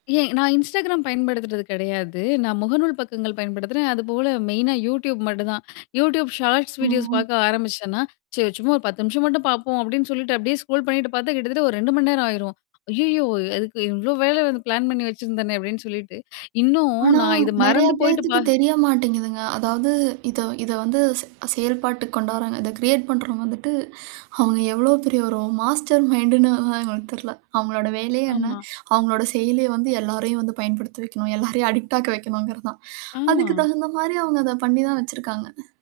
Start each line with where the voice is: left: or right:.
left: ஏன் நான் Instagram பயன்படுத்துறது கிடையாது. நான் முகநூல் பக்கங்கள் பயன்படுத்துறேன். அதுபோல மெயினா Youtube மட்டும்தான். Youtube ஷார்ட்ஸ் வீடியோஸ்
right: ஆ.
left: பார்க்க ஆரம்பிச்சேன்னா, "சரி சும்மா ஒரு 10 நிமிஷம் மட்டும் பார்ப்போம்" அப்பிடின்னு சொல்லிட்டு அப்பிடியே ஸ்க்ரோல் பண்ணிட்டு பார்த்தா கிட்டத்தட்ட ஒரு 2:00 மணி நேரம் ஆயிரும். "அய்யயோ! அதுக்கு இவ்ளோ வேலை வந்து பிளான் பண்ணி வச்சிருந்தேனே" அப்பிடின்னு சொல்லிட்டு இன்னும்
right: ஆனா,
left: நான் இத
right: நிறைய
left: மறந்து போயிட்டு
right: பேத்துக்கு
left: பா
right: தெரிய மாட்டேங்கிதுங்க. அதாவது இத இத வந்து செ செயல்பாட்டுக்கு கொண்டுவராங்க. இத கிரியேட் பண்றவுங்க வந்துவிட்டு, அவுங்க எவ்ளோ பெரிய ஒரு மாஸ்டர் மைண்ட்ன்னு எங்களுக்கு தெரில. அவுங்களோட வேலையே என்ன?
left: ஆமா.
right: அவுங்களோட செயலிய வந்து எல்லாரையும் வந்து பயன்படுத்த வைக்கணும். எல்லாரையும் அடிக்ட் ஆக வைக்கணுங்கிறதுதான்
left: ஆமா.
right: அதுக்கு தகுந்தமாரி அவுங்க அத பண்ணிதான் வச்சிருக்காங்க.